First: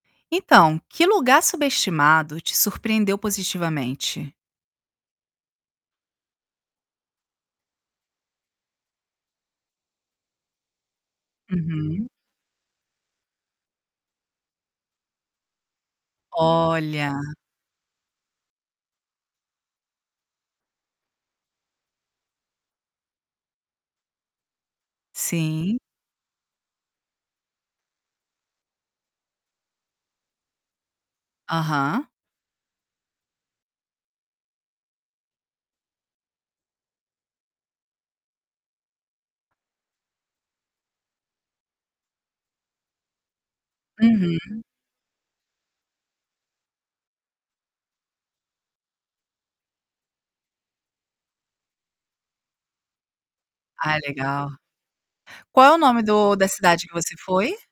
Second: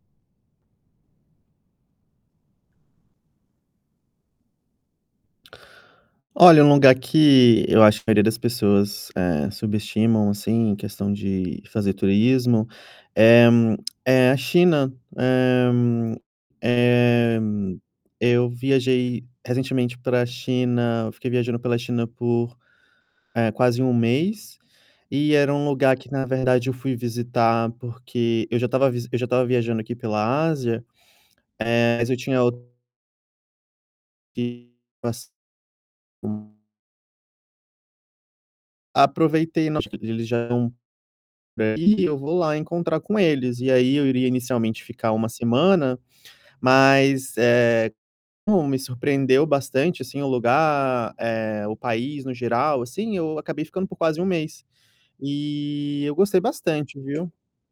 Então, que lugar subestimado te surpreendeu positivamente? Olha, um lugar que eu acho que a maioria das pessoas, eh, subestimam, assim, em questão de de fazer Uhum. turismo, é, hum, é a China, eh Olha! eh, eu viajei recentemente pra China, eu fiquei viajando pela China por, eh, quase 1 mês, e era um Sim. lugar que na verdade eu fui visitar porque eu já estava visi eu já estava viajando aqui pela Ásia, eh, Aham. mas eu tinha o que passe Aproveitei, no acho que eles já eram eh, e eu vou lá encontrar com eles, e aí eu iria Uhum. inicialmente ficar 1 semana, mas, eh, como me surpreendeu bastante assim o lugar, eh, o país no geral, assim, eu acabei ficando por Ah, quase 1 legal. mês. Qual é o nome E eu do gostei da cidade que bastante, você viu? foi?